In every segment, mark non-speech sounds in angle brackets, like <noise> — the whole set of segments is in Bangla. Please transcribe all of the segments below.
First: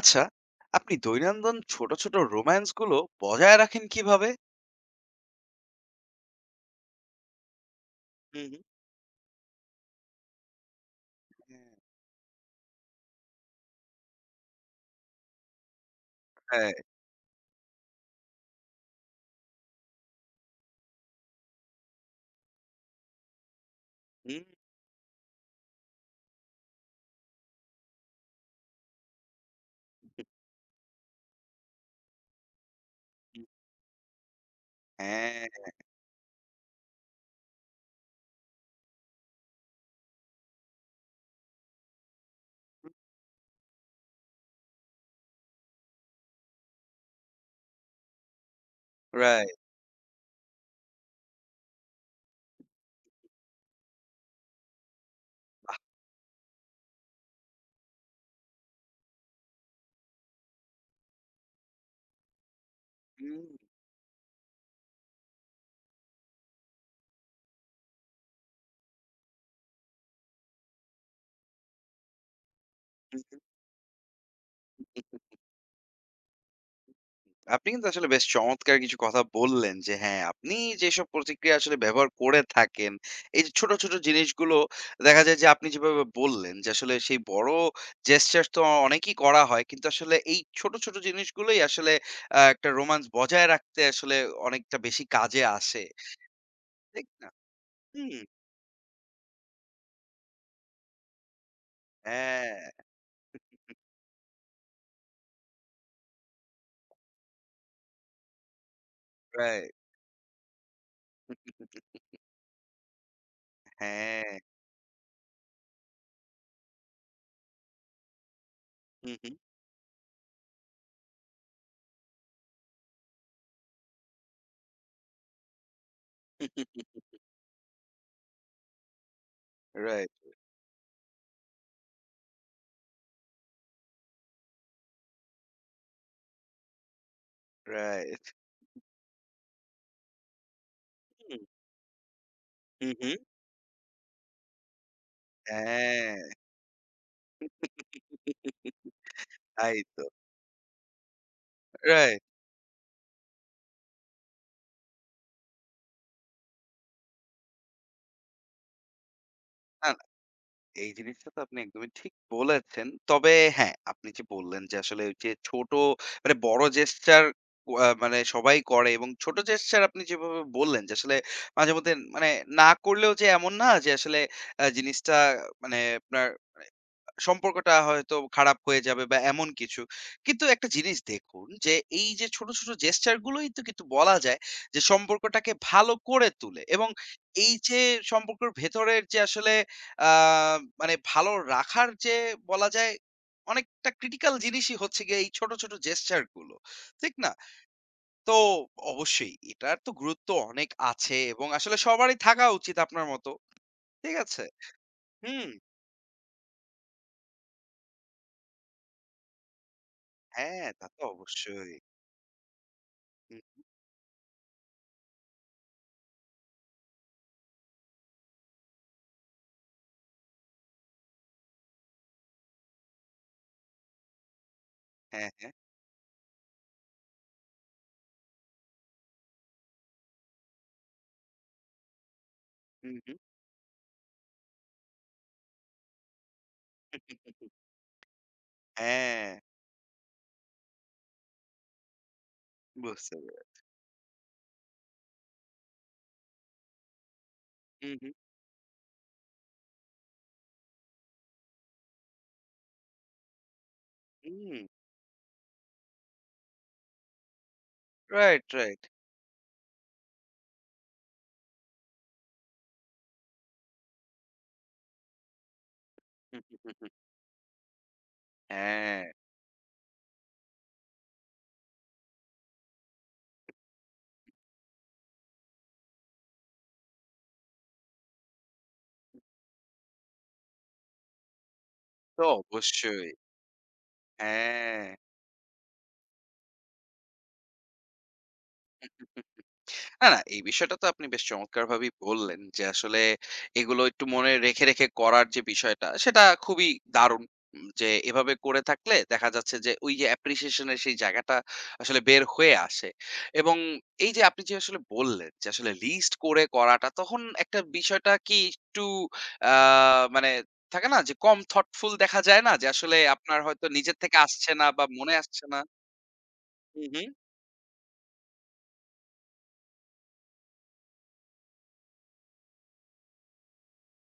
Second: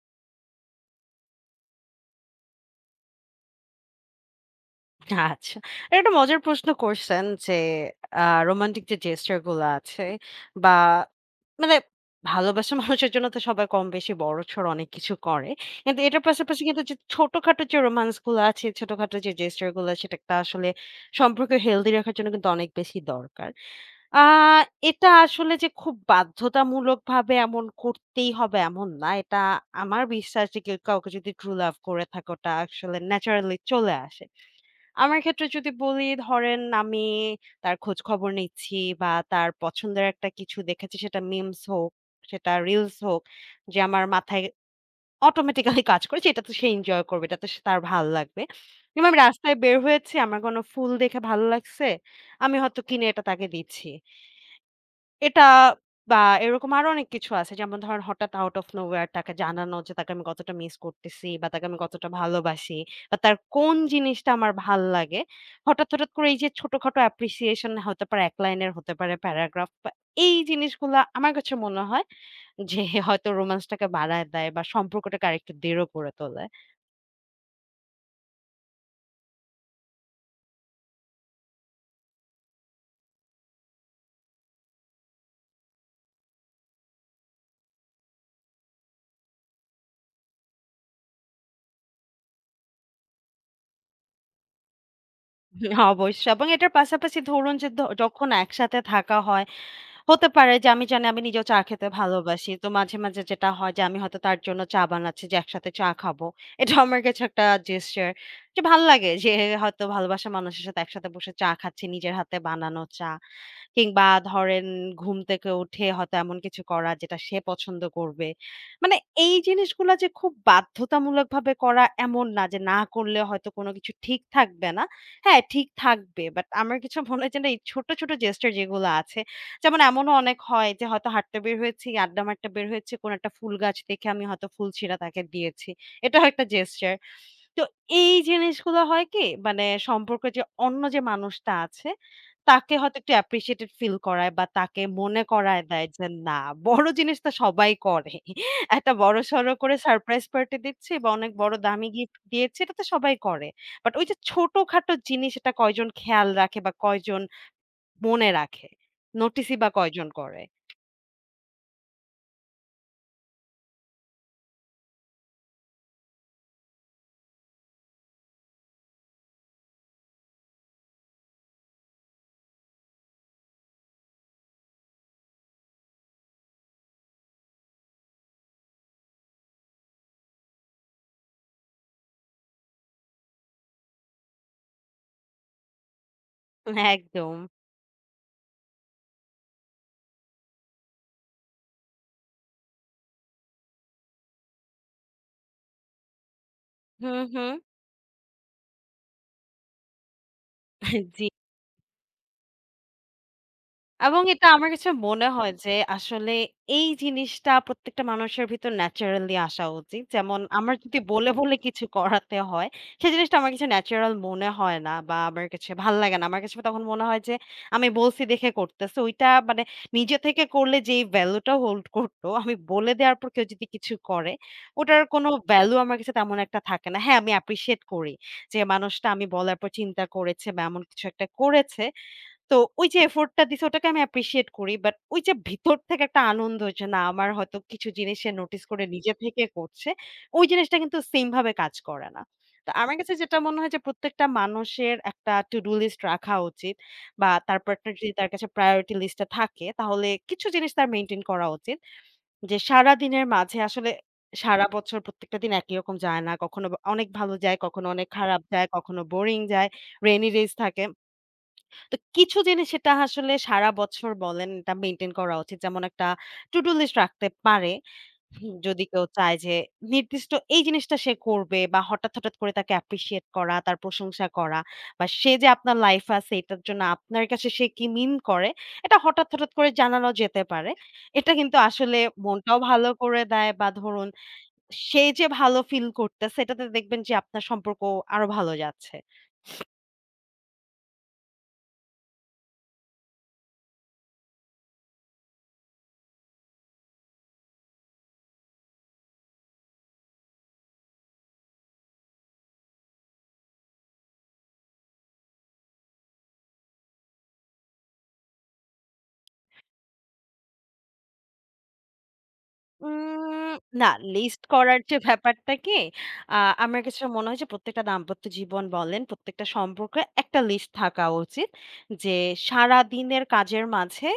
আচ্ছা, আপনি দৈনন্দিন ছোট, ছোট রোম্যান্স গুলো বজায় রাখেন কিভাবে? আচ্ছা। এটা একটা মজার প্রশ্ন করছেন যে আ হুম, হুম। রোমান্টিক যে জেস্চার গুলা আছে বা মানে ভালোবাসা <laughs> মানুষের জন্য তো সবাই কম-বেশি বড়-সড় অনেক কিছু করে। কিন্তু এটার পাশাপাশি হ্যাঁ, হ্যাঁ। কিন্তু যে ছোটখাটো যে রোমান্স গুলা আছে, ছোটখাটো যে জেস্চার গুলা সেটা একটা আসলে সম্পর্ক হেলদি রাখার জন্য কিন্তু অনেক বেশি দরকার। আ হুম, এটা আসলে যে খুব বাধ্যতামূলকভাবে এমন করতেই হবে এমন না। এটা আমার বিশ্বাস যে কেউ কাউকে যদি ট্রু লাভ করে থাকে ওটা আসলে হুম। ন্যাচারালি চলে আসে। আমার হ্যাঁ, ক্ষেত্রে যদি বলি ধরেন আমি তার খোঁজ খবর নিচ্ছি বা তার পছন্দের একটা কিছু দেখেছি সেটা মিমস হোক, সেটা রিলস হোক যে আমার মাথায় অটোমেটিক্যালি কাজ করে যে এটা তো সে এনজয় করবে, এটা তো সে তার ভাল লাগবে। কিংবা আমি রাইট। রাস্তায় বের হয়েছি, আমার কোনো ফুল দেখে ভালো লাগছে, আমি হয়তো কিনে এটা তাকে দিচ্ছি। এটা বা এরকম আরো অনেক কিছু আছে। যেমন ধরেন হঠাৎ আউট অফ নোহোয়্যার তাকে জানানো যে তাকে আমি কতটা মিস করতেছি বা তাকে আমি কতটা ভালোবাসি বা তার হুম, কোন জিনিসটা আমার ভাল লাগে। হঠাৎ, হঠাৎ করে এই যে ছোটখাটো অ্যাপ্রিসিয়েশন হতে পারে ১ লাইনের হতে পারে প্যারাগ্রাফ বা এই জিনিসগুলা আমার কাছে মনে হয় যে হুম, হয়তো হুম। রোমান্সটাকে বাড়ায় দেয় বা সম্পর্কটাকে আরেকটু দৃঢ় করে তোলে। আপনি কিন্তু আসলে বেশ চমৎকার কিছু কথা বললেন যে হ্যাঁ, আপনি যেসব প্রতিক্রিয়া আসলে ব্যবহার করে থাকেন, এই যে ছোট, ছোট জিনিসগুলো দেখা যায় যে আপনি যেভাবে বললেন যে আসলে সেই বড় জেস্চার তো অনেকই করা হয়। কিন্তু আসলে এই ছোট, ছোট জিনিসগুলোই আসলে একটা রোম্যান্স বজায় রাখতে আসলে অনেকটা বেশি কাজে হুম, আসে। অবশ্যই এবং এটার ঠিক পাশাপাশি না? ধরুন যে হুম। যখন একসাথে থাকা হয় হতে পারে যে আমি জানি আমি নিজেও চা খেতে ভালোবাসি। হ্যাঁ, তো মাঝে, মাঝে যেটা হয় যে আমি হয়তো তার জন্য চা বানাচ্ছি যে একসাথে চা খাবো। এটা আমার কাছে একটা জেসচার যে ভাল্লাগে যে রাইট। হয়তো ভালোবাসা মানুষের সাথে একসাথে বসে চা খাচ্ছি, নিজের হাতে বানানো চা। কিংবা হ্যাঁ। ধরেন ঘুম থেকে উঠে হয়তো এমন কিছু করা যেটা সে পছন্দ করবে। মানে হু, হু। এই জিনিসগুলা যে খুব বাধ্যতামূলকভাবে করা এমন না যে না করলে হয়তো কোনো কিছু ঠিক থাকবে না। হ্যাঁ, ঠিক থাকবে। বাট আমার কিছু মনে হয় যে না এই ছোট, ছোট জেস্টার যেগুলো আছে যেমন রাইট, এমনও অনেক হয় যে হয়তো হাঁটতে বের হয়েছি, আড্ডা মারতে বের হয়েছি, কোনো একটা ফুল গাছ দেখে আমি হয়তো ফুল ছিঁড়া তাকে দিয়েছি। এটাও একটা জেস্টার। তো এই রাইট। জিনিসগুলো হয় কি মানে সম্পর্কে যে অন্য যে হুম, মানুষটা আছে তাকে হু, হয়তো হু। একটু অ্যাপ্রিশিয়েটেড ফিল করায় বা তাকে মনে করায় দেয় যে হ্যাঁ, না বড় জিনিস তো সবাই করে। <laughs> একটা বড়সড় করে তাই তো। সারপ্রাইজ পার্টি দিচ্ছি বা অনেক বড় দামি গিফট রাইট। দিয়েছি এটা তো সবাই করে। বাট ওই যে ছোটখাটো জিনিস এটা কয়জন খেয়াল রাখে বা কয়জন মনে রাখে? নোটিসই বা না, না, কয়জন করে? এই জিনিসটা তো আপনি একদমই ঠিক বলেছেন। তবে হ্যাঁ, আপনি যে বললেন যে আসলে ওই যে ছোট মানে বড় জেস্চার মানে সবাই করে এবং ছোট জেস্চার আপনি যেভাবে বললেন যে আসলে মাঝেমধ্যে মানে না করলেও যে এমন না যে আসলে জিনিসটা মানে আপনার সম্পর্কটা হয়তো খারাপ হয়ে যাবে বা এমন কিছু। কিন্তু একটা জিনিস দেখুন যে এই যে ছোট, ছোট জেস্চার গুলোই তো কিন্তু বলা যায় যে সম্পর্কটাকে ভালো করে তোলে এবং একদম। এই যে সম্পর্কের ভেতরের যে আসলে আ মানে ভালো রাখার যে বলা যায় অনেকটা ক্রিটিক্যাল জিনিসই হচ্ছে গিয়ে এই ছোট, ছোট জেস্চার গুলো। ঠিক হুম, না? হুম। তো অবশ্যই এটার তো গুরুত্ব অনেক আছে জি। এবং আসলে সবারই থাকা উচিত আপনার মতো। ঠিক এবং আছে? এটা আমার কাছে মনে হুম। হয় যে আসলে এই জিনিসটা প্রত্যেকটা মানুষের ভিতর ন্যাচারালি আসা উচিত। যেমন হ্যাঁ, আমার তা যদি তো বলে, বলে অবশ্যই। কিছু করাতে হয়, সেই জিনিসটা হুম, আমার কাছে ন্যাচারাল মনে হয় না বা আমার কাছে ভাল লাগে না। আমার কাছে তখন মনে হয় যে আমি বলছি দেখে করতেছে। ওইটা মানে নিজে থেকে করলে যেই ভ্যালুটা হোল্ড করতো, আমি বলে দেওয়ার পর কেউ যদি কিছু করে, ওটার হ্যাঁ, কোনো হ্যাঁ। ভ্যালু আমার কাছে তেমন একটা থাকে না। হ্যাঁ, আমি অ্যাপ্রিশিয়েট করি যে মানুষটা আমি বলার পর চিন্তা করেছে বা এমন কিছু একটা করেছে। তো ওই হুম, যে হুম। এফোর্ট টা দিছে ওটাকে আমি অ্যাপ্রিশিয়েট করি। বাট ওই যে ভিতর থেকে একটা আনন্দ যে না আমার হয়তো কিছু জিনিস সে নোটিস করে নিজে হ্যাঁ, থেকে করছে। ওই জিনিসটা কিন্তু সেম ভাবে কাজ করে না। তো আমার বুঝতে কাছে যেটা মনে পেরেছি। হয় যে প্রত্যেকটা মানুষের একটা to do লিস্ট রাখা উচিত বা তার হুম, পার্টনার হুম। যদি তার কাছে প্রায়োরিটি লিস্ট এ থাকে তাহলে কিছু জিনিস তার মেইনটেইন করা উচিত। যে সারাদিনের মাঝে আসলে হুম। সারা বছর প্রত্যেকটা দিন একই রকম যায় না। কখনো অনেক ভালো যায়, কখনো অনেক খারাপ রাইট, যায়, রাইট। কখনো বোরিং যায়, রেইনি ডেজ থাকে। তো কিছু জিনিস সেটা আসলে সারা বছর বলেন এটা মেইনটেইন করা উচিত। যেমন একটা to do list রাখতে পারে। হুম, যদি হ্যাঁ, কেউ চায় যে নির্দিষ্ট এই জিনিসটা সে করবে বা হঠাৎ, হঠাৎ করে তাকে appreciate করা, তার প্রশংসা করা বা সে যে আপনার লাইফে আছে এটার জন্য আপনার কাছে সে কি মিন করে এটা হঠাৎ, হঠাৎ করে জানানো যেতে পারে। এটা কিন্তু আসলে তো মনটাও ভালো অবশ্যই। করে দেয় বা ধরুন হ্যাঁ। সে যে ভালো ফিল করতেছে এটাতে দেখবেন যে আপনার সম্পর্ক আরো ভালো যাচ্ছে। না, না, এই বিষয়টা তো আপনি বেশ চমৎকারভাবেই বললেন যে, আসলে এগুলো একটু মনে রেখে, রেখে করার যে বিষয়টা, সেটা খুবই দারুণ। যে এভাবে করে থাকলে দেখা যাচ্ছে যে, ওই যে appreciation এর সেই জায়গাটা আসলে বের হয়ে আসে। এবং এই যে আপনি যে আসলে বললেন যে, আসলে লিস্ট করে করাটা, তখন একটা বিষয়টা কি একটু আ মানে থাকে না যে, কম thoughtful দেখা যায় না? যে আসলে আপনার উম হয়তো না নিজের থেকে লিস্ট আসছে না করার বা যে মনে আসছে ব্যাপারটা না। কি, আ আমার হুম, কাছে হুম। মনে হয় যে প্রত্যেকটা দাম্পত্য জীবন বলেন, প্রত্যেকটা সম্পর্কে একটা লিস্ট থাকা উচিত। যে সারাদিনের কাজের মাঝে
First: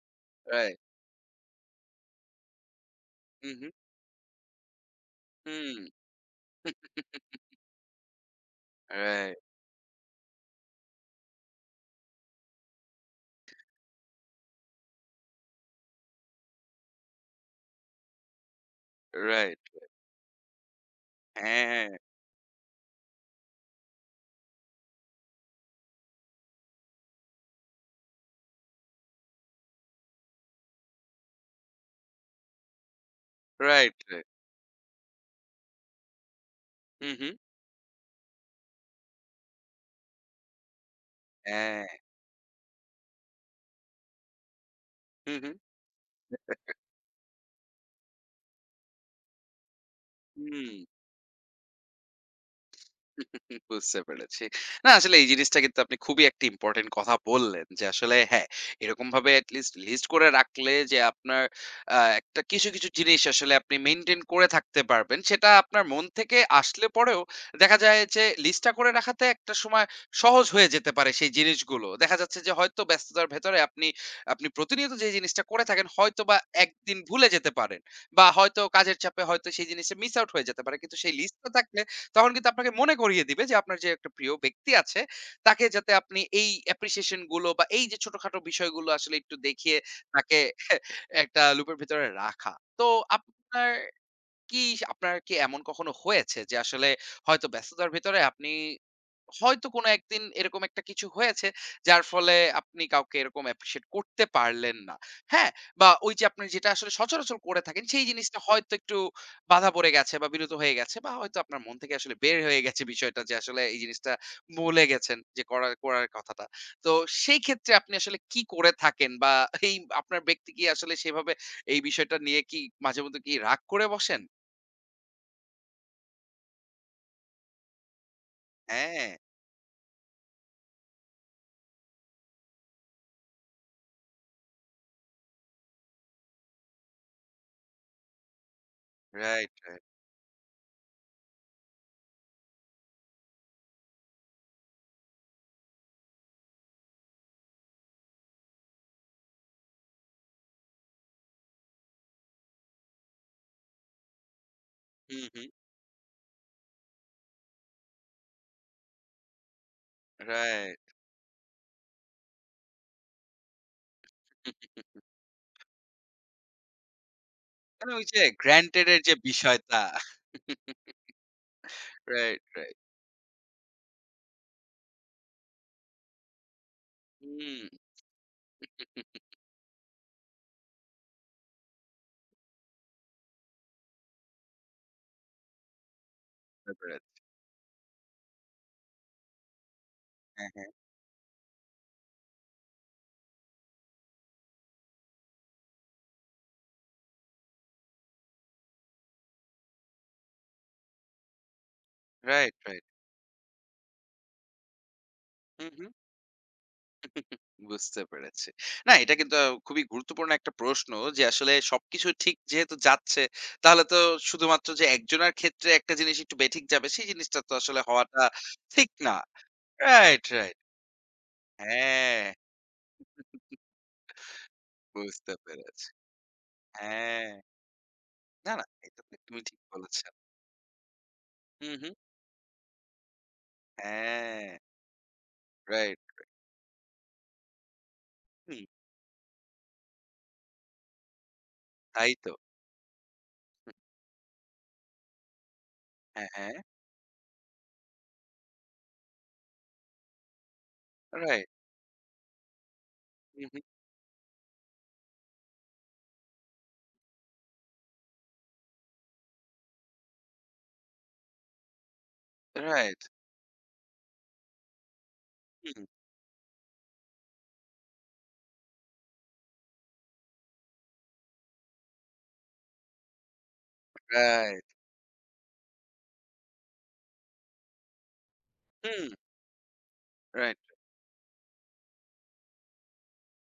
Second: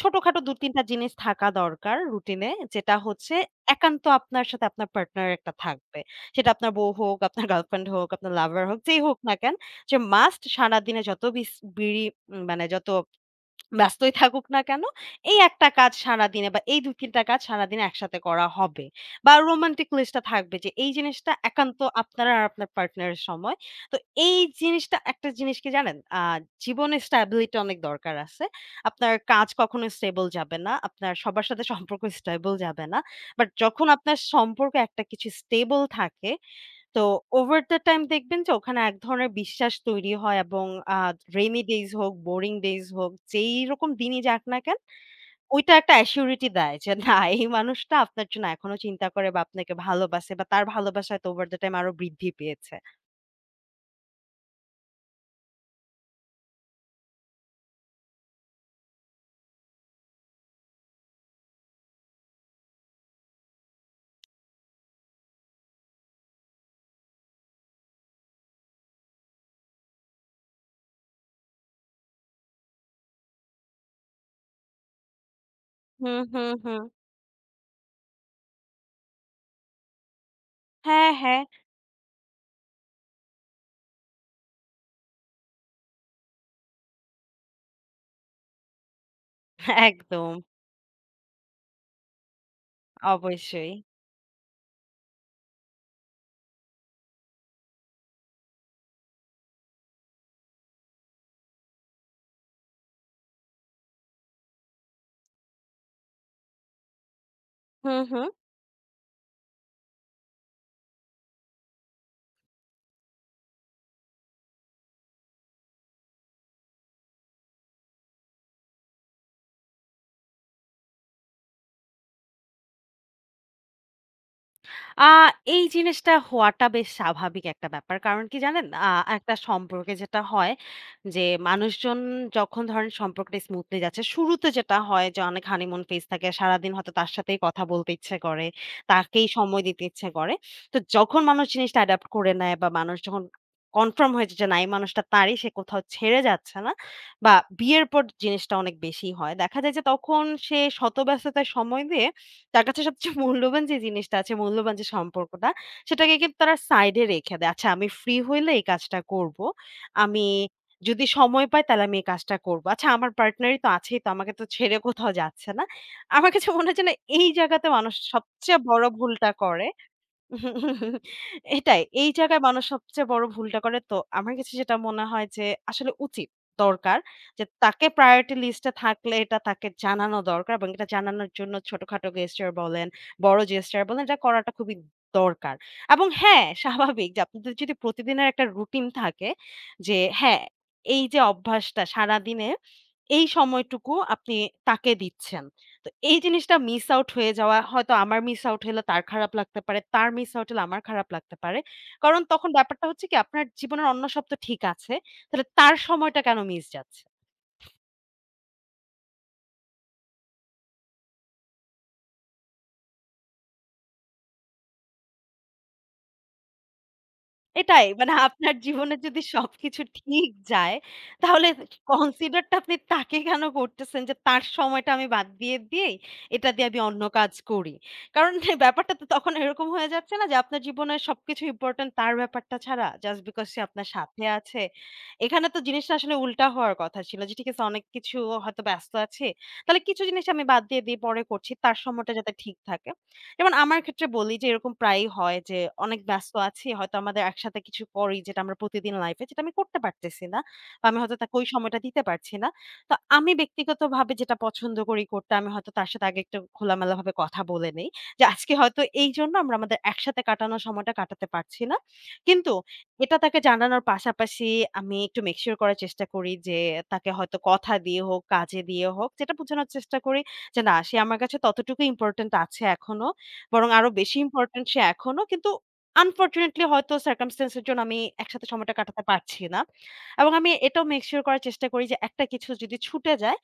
ছোটখাটো ২-৩ রাইট। টা জিনিস থাকা দরকার রুটিনে। যেটা হচ্ছে হুম, হুম। একান্ত আপনার সাথে আপনার পার্টনার একটা হুম। থাকবে। সেটা আপনার বউ হোক, আপনার গার্লফ্রেন্ড হোক, আপনার লাভার হোক, যেই হোক না রাইট, কেন, যে মাস্ট সারাদিনে যত বিস বিড়ি উম, মানে যত ব্যস্তই থাকুক না কেন, এই একটা কাজ সারাদিনে বা এই ২-৩ টা কাজ সারাদিনে একসাথে করা হবে। বা রাইট। রোমান্টিক লিস্টটা থাকবে যে এই জিনিসটা একান্ত হ্যাঁ, আপনার আর আপনার পার্টনারের সময়। তো এই জিনিসটা একটা জিনিস কি জানেন? জীবনে স্ট্যাবিলিটি অনেক দরকার আছে। আপনার কাজ কখনো স্টেবল যাবে না। আপনার সবার সাথে সম্পর্ক স্টেবল যাবে না। বাট যখন রাইট, আপনার রাইট। সম্পর্ক একটা কিছু স্টেবল থাকে তো হু, হু। ওভার দ্যা টাইম দেখবেন যে ওখানে এক ধরনের বিশ্বাস তৈরি হয় এবং আ রেইনি হ্যাঁ। ডেইজ হোক, বোরিং ডেইজ হোক, যেই রকম দিনই যাক না কেন, হু, হু। ওইটা একটা অ্যাসিউরিটি দেয় যে না এই মানুষটা আপনার জন্য এখনো চিন্তা করে বা আপনাকে ভালোবাসে বা তার হুম। ভালোবাসা হয়তো ওভার দ্যা টাইম আরো বৃদ্ধি পেয়েছে। বুঝতে পেরেছি। না আসলে এই জিনিসটা কিন্তু আপনি খুবই একটা ইম্পোর্টেন্ট কথা বললেন যে আসলে হ্যাঁ, এরকমভাবে এট লিস্ট লিস্ট করে রাখলে যে আপনার একটা কিছু, কিছু জিনিস আসলে আপনি মেইনটেইন করে থাকতে পারবেন। সেটা আপনার মন থেকে আসলে পরেও দেখা যায় যে লিস্টটা করে রাখাতে একটা সময় সহজ হয়ে যেতে পারে সেই জিনিসগুলো। দেখা যাচ্ছে যে হয়তো ব্যস্ততার ভেতরে আপনি প্রতিনিয়ত যে জিনিসটা করে থাকেন হুম, হয়তোবা হুম, হুম। একদিন ভুলে যেতে পারেন বা হয়তো কাজের চাপে হয়তো সেই জিনিসটা মিস আউট হয়ে যেতে পারে। কিন্তু হ্যাঁ, সেই হ্যাঁ। লিস্টটা থাকলে তখন কিন্তু আপনাকে মনে করিয়ে দিবে যে আপনার যে একটা প্রিয় ব্যক্তি আছে তাকে যাতে আপনি এই অ্যাপ্রিসিয়েশন গুলো বা এই যে ছোটখাটো বিষয়গুলো আসলে একটু দেখিয়ে একদম। তাকে <laughs> একটা লুপের ভিতরে রাখা তো আপনার অবশ্যই। কি আপনার কি এমন কখনো হয়েছে যে আসলে হয়তো ব্যস্ততার ভিতরে আপনি হয়তো কোনো একদিন এরকম একটা কিছু হয়েছে যার ফলে আপনি কাউকে এরকম অ্যাপ্রিশিয়েট করতে পারলেন না হ্যাঁ বা ওই যে আপনি যেটা আসলে সচরাচর করে থাকেন হুম, সেই হুম। জিনিসটা হয়তো একটু বাধা পড়ে গেছে বা বিরত হয়ে গেছে বা হয়তো আপনার মন থেকে আসলে বের হয়ে গেছে বিষয়টা যে আসলে এই জিনিসটা ভুলে গেছেন যে করার করার কথাটা তো সেই ক্ষেত্রে আপনি আসলে কি করে থাকেন বা এই আপনার ব্যক্তি কি আসলে সেভাবে এই বিষয়টা নিয়ে কি মাঝে মধ্যে কি রাগ করে বসেন আ এই জিনিসটা হওয়াটা বেশ স্বাভাবিক একটা ব্যাপার। কারণ কি জানেন? হ্যাঁ একটা সম্পর্কে যেটা হয় যে, মানুষজন যখন ধরেন সম্পর্কটা স্মুথলি যাচ্ছে, শুরুতে যেটা হয় যে অনেক হানিমুন ফেজ থাকে। সারাদিন হয়তো তার সাথেই কথা বলতে ইচ্ছে করে, তাকেই রাইট সময় দিতে রাইট ইচ্ছে করে। তো যখন মানুষ জিনিসটা অ্যাডাপ্ট করে নেয় বা মানুষ যখন কনফার্ম হয়েছে যে না এই মানুষটা তারই, সে কোথাও ছেড়ে যাচ্ছে না বা বিয়ের পর জিনিসটা অনেক বেশি হয়। দেখা যায় যে তখন সে শত ব্যস্ততায় সময় দিয়ে তার কাছে সবচেয়ে মূল্যবান যে জিনিসটা আছে, মূল্যবান যে হুম হুম সম্পর্কটা, সেটাকে কিন্তু তারা সাইডে রেখে দেয়। আচ্ছা আমি ফ্রি হইলে এই কাজটা করব। আমি রাইট যদি সময় পাই তাহলে আমি এই কাজটা করব। আচ্ছা আমার পার্টনারই তো আছেই তো আমাকে তো ছেড়ে কোথাও যাচ্ছে না। আমার কাছে মনে হচ্ছে না এই জায়গাতে মানে মানুষ ওই যে সবচেয়ে বড় গ্রান্টেড এর যে ভুলটা করে। বিষয়টা। এটাই। এই রাইট, জায়গায় মানুষ রাইট। সবচেয়ে বড় ভুলটা করে। তো আমার কাছে যেটা মনে হয় যে আসলে উচিত, দরকার যে হুম, তাকে প্রায়োরিটি লিস্টে থাকলে এটা তাকে জানানো দরকার এবং এটা জানানোর জন্য ছোটখাটো gesture বলেন, বড় gesture বলেন এটা করাটা খুবই দরকার। এবং হ্যাঁ, বুঝতে স্বাভাবিক পেরেছি। যে আপনাদের যদি প্রতিদিনের একটা রুটিন থাকে যে হ্যাঁ, হ্যাঁ, হ্যাঁ। এই যে অভ্যাসটা সারাদিনে এই সময়টুকু আপনি তাকে দিচ্ছেন। তো এই জিনিসটা মিস আউট হয়ে যাওয়া হয়তো আমার মিস আউট হলে তার খারাপ লাগতে পারে, তার মিস আউট হলে আমার খারাপ লাগতে পারে। কারণ তখন রাইট, রাইট। ব্যাপারটা হচ্ছে কি আপনার জীবনের অন্য সব তো ঠিক আছে। তাহলে হুম, তার হুম। সময়টা কেন মিস যাচ্ছে? বুঝতে পেরেছি। না এটা কিন্তু খুবই গুরুত্বপূর্ণ একটা প্রশ্ন যে আসলে সবকিছু ঠিক যেহেতু যাচ্ছে তাহলে তো শুধুমাত্র যে একজনের ক্ষেত্রে একটা জিনিস একটু বেঠিক যাবে সেই জিনিসটা তো আসলে এটাই মানে হওয়াটা আপনার ঠিক জীবনে না। যদি সবকিছু রাইট, ঠিক রাইট। যায়, তাহলে হ্যাঁ, কনসিডার টা আপনি তাকে কেন করতেছেন যে তার সময়টা আমি বাদ বুঝতে দিয়ে পেরেছি। দিয়েই এটা দিয়ে আমি অন্য হ্যাঁ। কাজ করি। কারণ না, <laughs> এই না ব্যাপারটা এটা তো তো তখন তুমি ঠিক এরকম হয়ে বলেছ। যাচ্ছে না যে আপনার জীবনে সবকিছু হুম, ইম্পোর্টেন্ট হুম। তার ব্যাপারটা ছাড়া জাস্ট বিকজ সে আপনার সাথে হ্যাঁ, আছে। এখানে তো জিনিসটা রাইট। আসলে উল্টা হওয়ার কথা ছিল যে ঠিক আছে অনেক কিছু হুম, হয়তো ব্যস্ত আছি। তাহলে কিছু জিনিস আমি বাদ দিয়ে দিই পরে করছি। তার তাই সময়টা তো। যাতে ঠিক থাকে। যেমন আমার ক্ষেত্রে বলি যে এরকম প্রায়ই হয় যে অনেক হ্যাঁ, ব্যস্ত হ্যাঁ। আছি। হয়তো আমাদের একসাথে কিছু করি যেটা আমরা প্রতিদিন লাইফে যেটা আমি করতে পারতেছি না। বা আমি হয়তো তাকে ওই রাইট। সময়টা দিতে পারছি না। তো আমি হু, হু। ব্যক্তিগতভাবে যেটা পছন্দ করি করতে আমি হয়তো তার সাথে আগে একটু খোলামেলাভাবে কথা বলে নেই। যে আজকে হয়তো এইজন্য আমরা আমাদের একসাথে কাটানোর সময়টা কাটাতে পারছি না। কিন্তু রাইট। এটা তাকে জানানোর পাশাপাশি আমি একটু মেক সিউর করার হুম, চেষ্টা করি যে তাকে হয়তো কথা দিয়ে হোক, কাজে দিয়ে হোক যেটা বোঝানোর চেষ্টা করি যে না সে আমার কাছে ততটুকু ইম্পোর্টেন্ট আছে এখনো। বরং আরো বেশি রাইট। ইম্পোর্টেন্ট সে এখনো। কিন্তু আনফরচুনেটলি হয়তো circumstance এর জন্য আমি একসাথে সময়টা কাটাতে হুম, পারছি না। এবং আমি রাইট। এটাও মেক সিউর করার চেষ্টা করি যে একটা কিছু যদি ছুটে যায়,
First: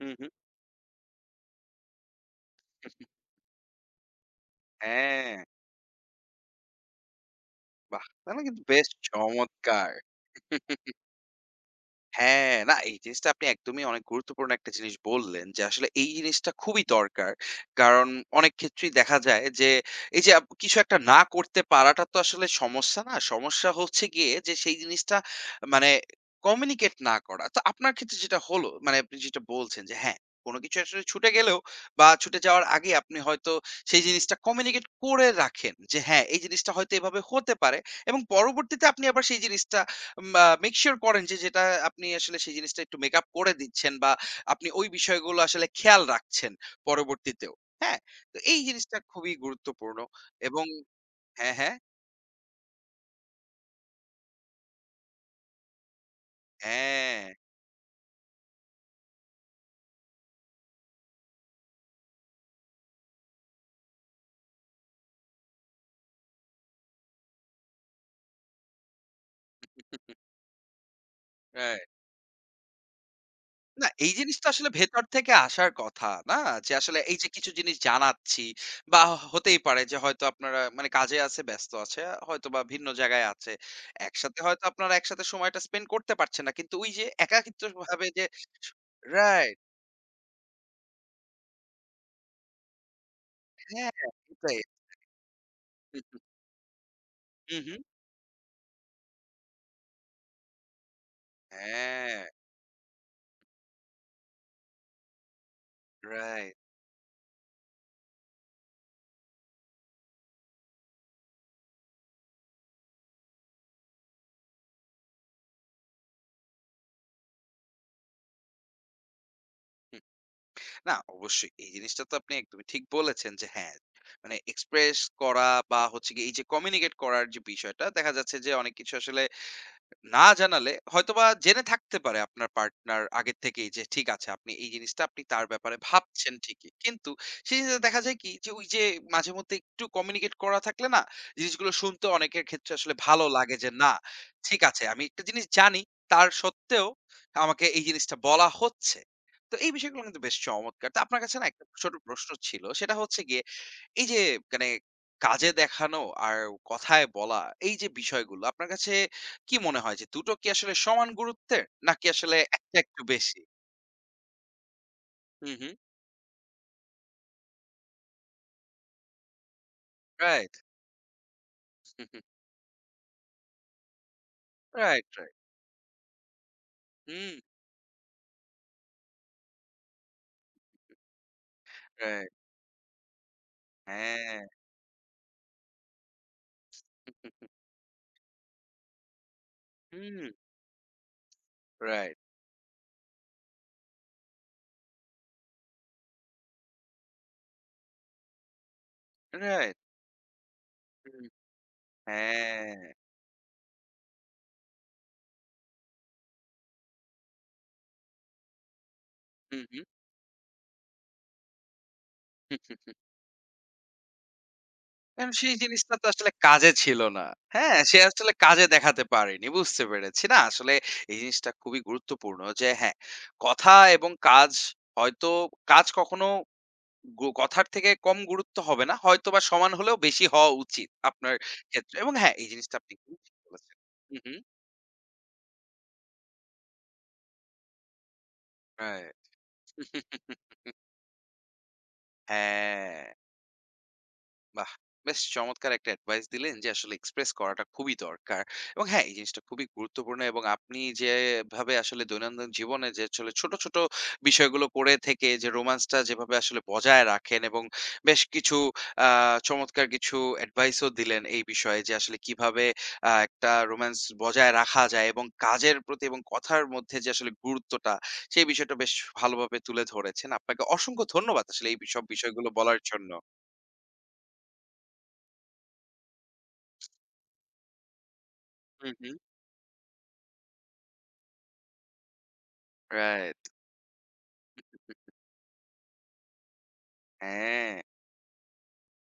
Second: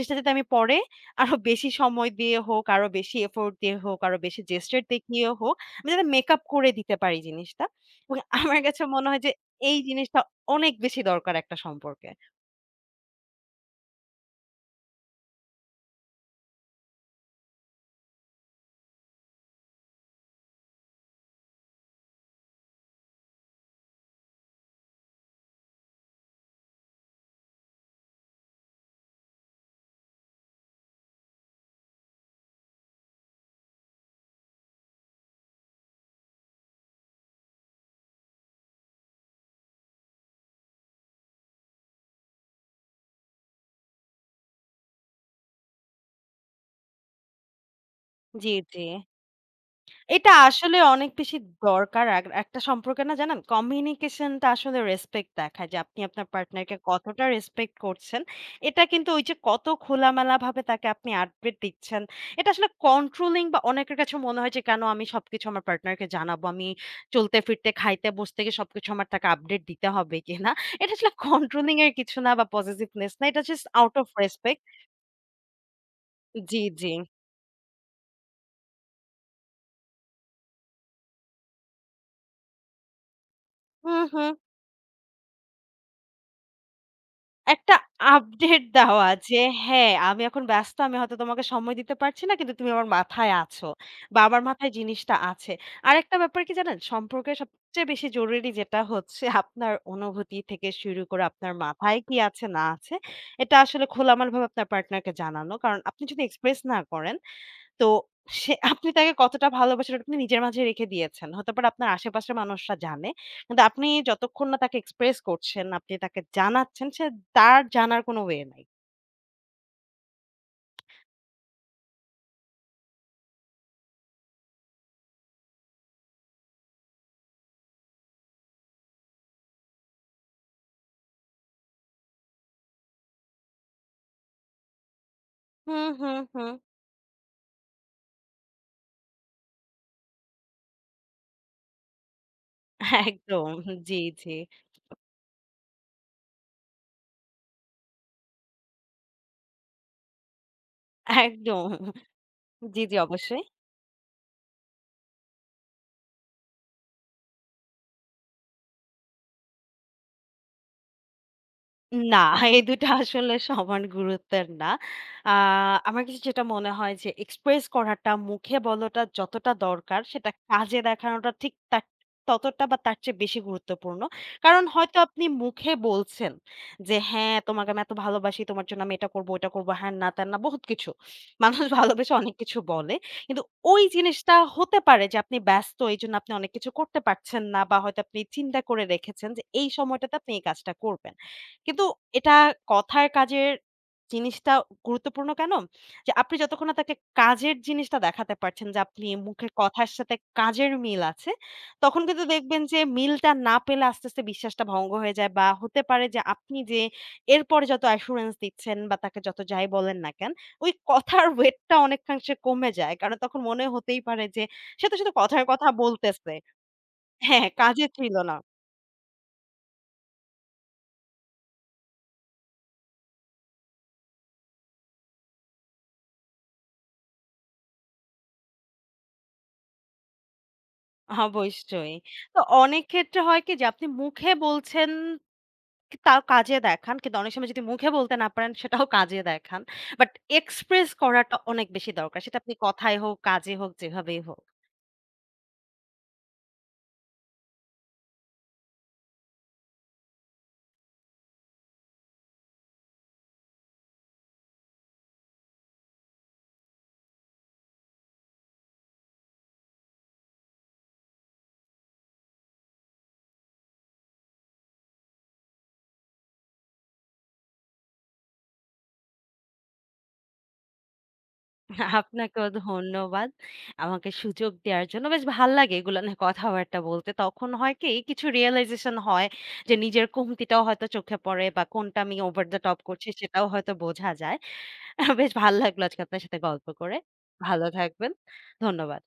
হু, হু। যাতে আমি পরে আরো বেশি সময় দিয়ে হোক, আরো বেশি এফোর্ট দিয়ে হোক, আরো বেশি জেস্টার দেখিয়ে হ্যাঁ, হোক, আমি যাতে মেকআপ করে দিতে পারি জিনিসটা। বাহ! এবং তাহলে আমার কিন্তু কাছে বেশ মনে হয় যে এই চমৎকার। জিনিসটা অনেক বেশি দরকার একটা সম্পর্কে। হ্যাঁ, না এই জিনিসটা আপনি একদমই অনেক গুরুত্বপূর্ণ একটা জিনিস বললেন যে আসলে এই জিনিসটা খুবই দরকার। কারণ অনেক ক্ষেত্রেই দেখা যায় যে এই যে কিছু একটা না করতে পারাটা তো আসলে সমস্যা না। সমস্যা হচ্ছে গিয়ে যে সেই জিনিসটা মানে কমিউনিকেট না করা। তো আপনার ক্ষেত্রে যেটা হলো মানে আপনি যেটা বলছেন যে হ্যাঁ, কোন কিছু আসলে ছুটে গেলেও বা ছুটে যাওয়ার আগে আপনি হয়তো সেই জিনিসটা কমিউনিকেট করে রাখেন যে হ্যাঁ, এই জিনিসটা হয়তো এভাবে হতে পারে এবং পরবর্তীতে আপনি আবার সেই জিনিসটা মেক সিউর করেন যে যেটা আপনি আসলে সেই জিনিসটা একটু মেক আপ করে দিচ্ছেন বা আপনি ওই বিষয়গুলো আসলে খেয়াল রাখছেন পরবর্তীতেও। হ্যাঁ? তো জি, এই জি। জিনিসটা খুবই গুরুত্বপূর্ণ এটা এবং আসলে অনেক বেশি হ্যাঁ, হ্যাঁ, দরকার। এক একটা সম্পর্কে না জানেন কমিউনিকেশনটা আসলে রেসপেক্ট দেখায় যে আপনি আপনার পার্টনারকে হ্যাঁ, কতটা রেসপেক্ট করছেন। এটা কিন্তু ওই যে কত খোলামেলাভাবে তাকে আপনি আপডেট দিচ্ছেন। এটা আসলে কন্ট্রোলিং বা অনেকের কাছে মনে হয় যে কেন আমি সবকিছু আমার পার্টনারকে জানাবো। আমি চলতে ফিরতে, খাইতে বসতে গিয়ে সবকিছু আমার তাকে আপডেট দিতে হবে কিনা। এটা আসলে কন্ট্রোলিং রাইট। এর কিছু না বা পসেসিভনেস না। এটা জাস্ট না আউট অফ এই জিনিসটা রেসপেক্ট। আসলে ভেতর থেকে আসার কথা, না? জি, যে জি। আসলে এই যে কিছু জিনিস জানাচ্ছি বা হতেই পারে যে হয়তো আপনারা মানে কাজে আছে, ব্যস্ত আছে, হয়তোবা ভিন্ন জায়গায় আছে। হু, হু। একসাথে হয়তো আপনারা একসাথে সময়টা স্পেন্ড করতে পারছেন না। কিন্তু ওই যে একাকিত্ব একটা ভাবে যে আপডেট দেওয়া যে, রাইট, "হ্যাঁ, আমি এখন ব্যস্ত। আমি হয়তো তোমাকে সময় দিতে পারছি না। কিন্তু তুমি আমার মাথায় আছো হ্যাঁ, বা আমার এটাই। মাথায় জিনিসটা আছে।" হুম, আরেকটা হুম। ব্যাপার কি জানেন? সম্পর্কের হুম। সবচেয়ে বেশি জরুরি যেটা হচ্ছে আপনার অনুভূতি থেকে শুরু করে আপনার মাথায় কি হ্যাঁ, আছে না আছে, এটা আসলে খোলামেলাভাবে আপনার পার্টনারকে জানানো। কারণ আপনি যদি রাইট। এক্সপ্রেস না করেন তো সে আপনি তাকে কতটা ভালোবাসেন ওটা আপনি নিজের মাঝে রেখে দিয়েছেন। হতে পারে আপনার আশেপাশের মানুষরা জানে। কিন্তু আপনি যতক্ষণ না তাকে এক্সপ্রেস করছেন, আপনি তাকে জানাচ্ছেন, সে তার জানার কোনো ওয়ে নাই। হুম। না অবশ্যই এই জিনিসটা তো আপনি একদমই ঠিক বলেছেন যে হ্যাঁ, মানে এক্সপ্রেস করা বা হচ্ছে গিয়ে এই যে কমিউনিকেট করার যে বিষয়টা দেখা যাচ্ছে যে অনেক কিছু আসলে না জানালে হয়তোবা জেনে থাকতে পারে আপনার পার্টনার আগের থেকেই যে ঠিক আছে আপনি এই জিনিসটা আপনি তার ব্যাপারে হুম, হুম, ভাবছেন হুম। ঠিকই কিন্তু সেই জিনিসটা দেখা যায় কি যে ওই যে মাঝে মধ্যে একটু কমিউনিকেট করা থাকলে না জিনিসগুলো শুনতে অনেকের ক্ষেত্রে আসলে ভালো একদম। লাগে যে না জি, জি। ঠিক আছে আমি একটা জিনিস জানি তার সত্ত্বেও আমাকে এই জিনিসটা বলা হচ্ছে তো এই বিষয়গুলো কিন্তু বেশ চমৎকার তো আপনার কাছে না একটা একদম। ছোট প্রশ্ন ছিল জি, সেটা জি, হচ্ছে গিয়ে অবশ্যই। এই যে মানে কাজে দেখানো আর কথায় বলা এই যে বিষয়গুলো আপনার কাছে কি মনে হয় যে দুটো কি আসলে সমান গুরুত্বের নাকি না, আসলে এই ২ একটা টা একটু আসলে বেশি? সমান গুরুত্বের না। আ হুম, হুম। আমার কাছে যেটা মনে হয় যে এক্সপ্রেস করাটা, মুখে বলাটা যতটা দরকার সেটা রাইট। কাজে দেখানোটা ঠিক তার ততটা বা তার চেয়ে বেশি গুরুত্বপূর্ণ। কারণ হয়তো রাইট, আপনি রাইট। মুখে বলছেন যে, হুম, "হ্যাঁ, তোমাকে আমি এত ভালোবাসি, তোমার জন্য আমি এটা করব, ওটা করব, হ্যান না ত্যান না" বহুত কিছু। মানুষ ভালোবেসে রাইট। অনেক কিছু বলে। কিন্তু ওই জিনিসটা হ্যাঁ। হতে পারে যে আপনি ব্যস্ত, এইজন্য আপনি অনেক কিছু করতে পারছেন না বা হয়তো আপনি চিন্তা করে রেখেছেন যে এই সময়টাতে হুম, আপনি এই কাজটা করবেন। কিন্তু রাইট, এটা কথার কাজের জিনিসটা গুরুত্বপূর্ণ কেন? যে আপনি যতক্ষণ না তাকে কাজের জিনিসটা দেখাতে পারছেন যে আপনি মুখের রাইট। কথার সাথে কাজের মিল হুম, আছে, তখন কিন্তু দেখবেন যে হ্যাঁ। মিলটা না পেলে আস্তে, আস্তে বিশ্বাসটা ভঙ্গ হয়ে যায় বা হতে পারে যে আপনি যে এরপরে যত অ্যাসুরেন্স দিচ্ছেন বা তাকে যত হুম, যাই বলেন না কেন, ওই কথার ওয়েটটা অনেকাংশে কমে হুম। যায়। কারণ তখন মনে হতেই পারে যে সে তো শুধু কারণ কথার সেই কথা জিনিসটা তো আসলে বলতেছে। কাজে ছিল না। হ্যাঁ, হ্যাঁ, কাজে সে ছিল আসলে না। কাজে দেখাতে পারেনি। বুঝতে পেরেছি। না আসলে এই জিনিসটা খুবই গুরুত্বপূর্ণ যে হ্যাঁ, কথা এবং কাজ হয়তো কাজ কখনো কথার থেকে কম গুরুত্ব হবে না। হয়তোবা সমান হলেও বেশি হওয়া উচিত আপনার অবশ্যই। ক্ষেত্রে এবং হ্যাঁ, তো এই জিনিসটা অনেক আপনি খুবই ক্ষেত্রে ঠিক হয় কি যে বলেছেন। আপনি হু, মুখে হু। বলছেন কি তাও কাজে দেখান। কিন্তু অনেক সময় যদি মুখে বলতে না পারেন সেটাও রাইট কাজে দেখান। বাট <laughs> এক্সপ্রেস করাটা অনেক বেশি দরকার। সেটা আপনি কথায় হ্যাঁ। হোক, কাজে হোক, যেভাবেই হোক। বাহ! বেশ চমৎকার একটা অ্যাডভাইস দিলেন যে আসলে এক্সপ্রেস করাটা খুবই দরকার। এবং হ্যাঁ, এই জিনিসটা খুবই গুরুত্বপূর্ণ এবং আপনি যেভাবে আসলে দৈনন্দিন জীবনে যে আসলে ছোট, ছোট বিষয়গুলো করে থেকে যে রোমান্সটা যেভাবে আসলে বজায় রাখেন এবং বেশ কিছু আ চমৎকার কিছু অ্যাডভাইসও দিলেন এই বিষয়ে যে আসলে কিভাবে একটা রোমান্স বজায় রাখা যায় এবং কাজের প্রতি এবং কথার মধ্যে যে আসলে গুরুত্বটা সেই বিষয়টা বেশ ভালোভাবে তুলে ধরেছেন। আপনাকে অসংখ্য ধন্যবাদ আসলে এই সব আপনাকেও বিষয়গুলো বলার জন্য। ধন্যবাদ। আমাকে সুযোগ দেওয়ার জন্য। বেশ ভাল্লাগে এগুলো নিয়ে কথাবার্তা বলতে। তখন হয় কি কিছু হু, রিয়ালাইজেশন হু। হয় যে নিজের কমতিটাও হয়তো চোখে পড়ে বা কোনটা আমি ওভার দ্য টপ করছি রাইট সেটাও হয়তো বোঝা যায়। বেশ ভাল লাগলো আজকে আপনার সাথে গল্প করে। ভালো হ্যাঁ, থাকবেন। ধন্যবাদ।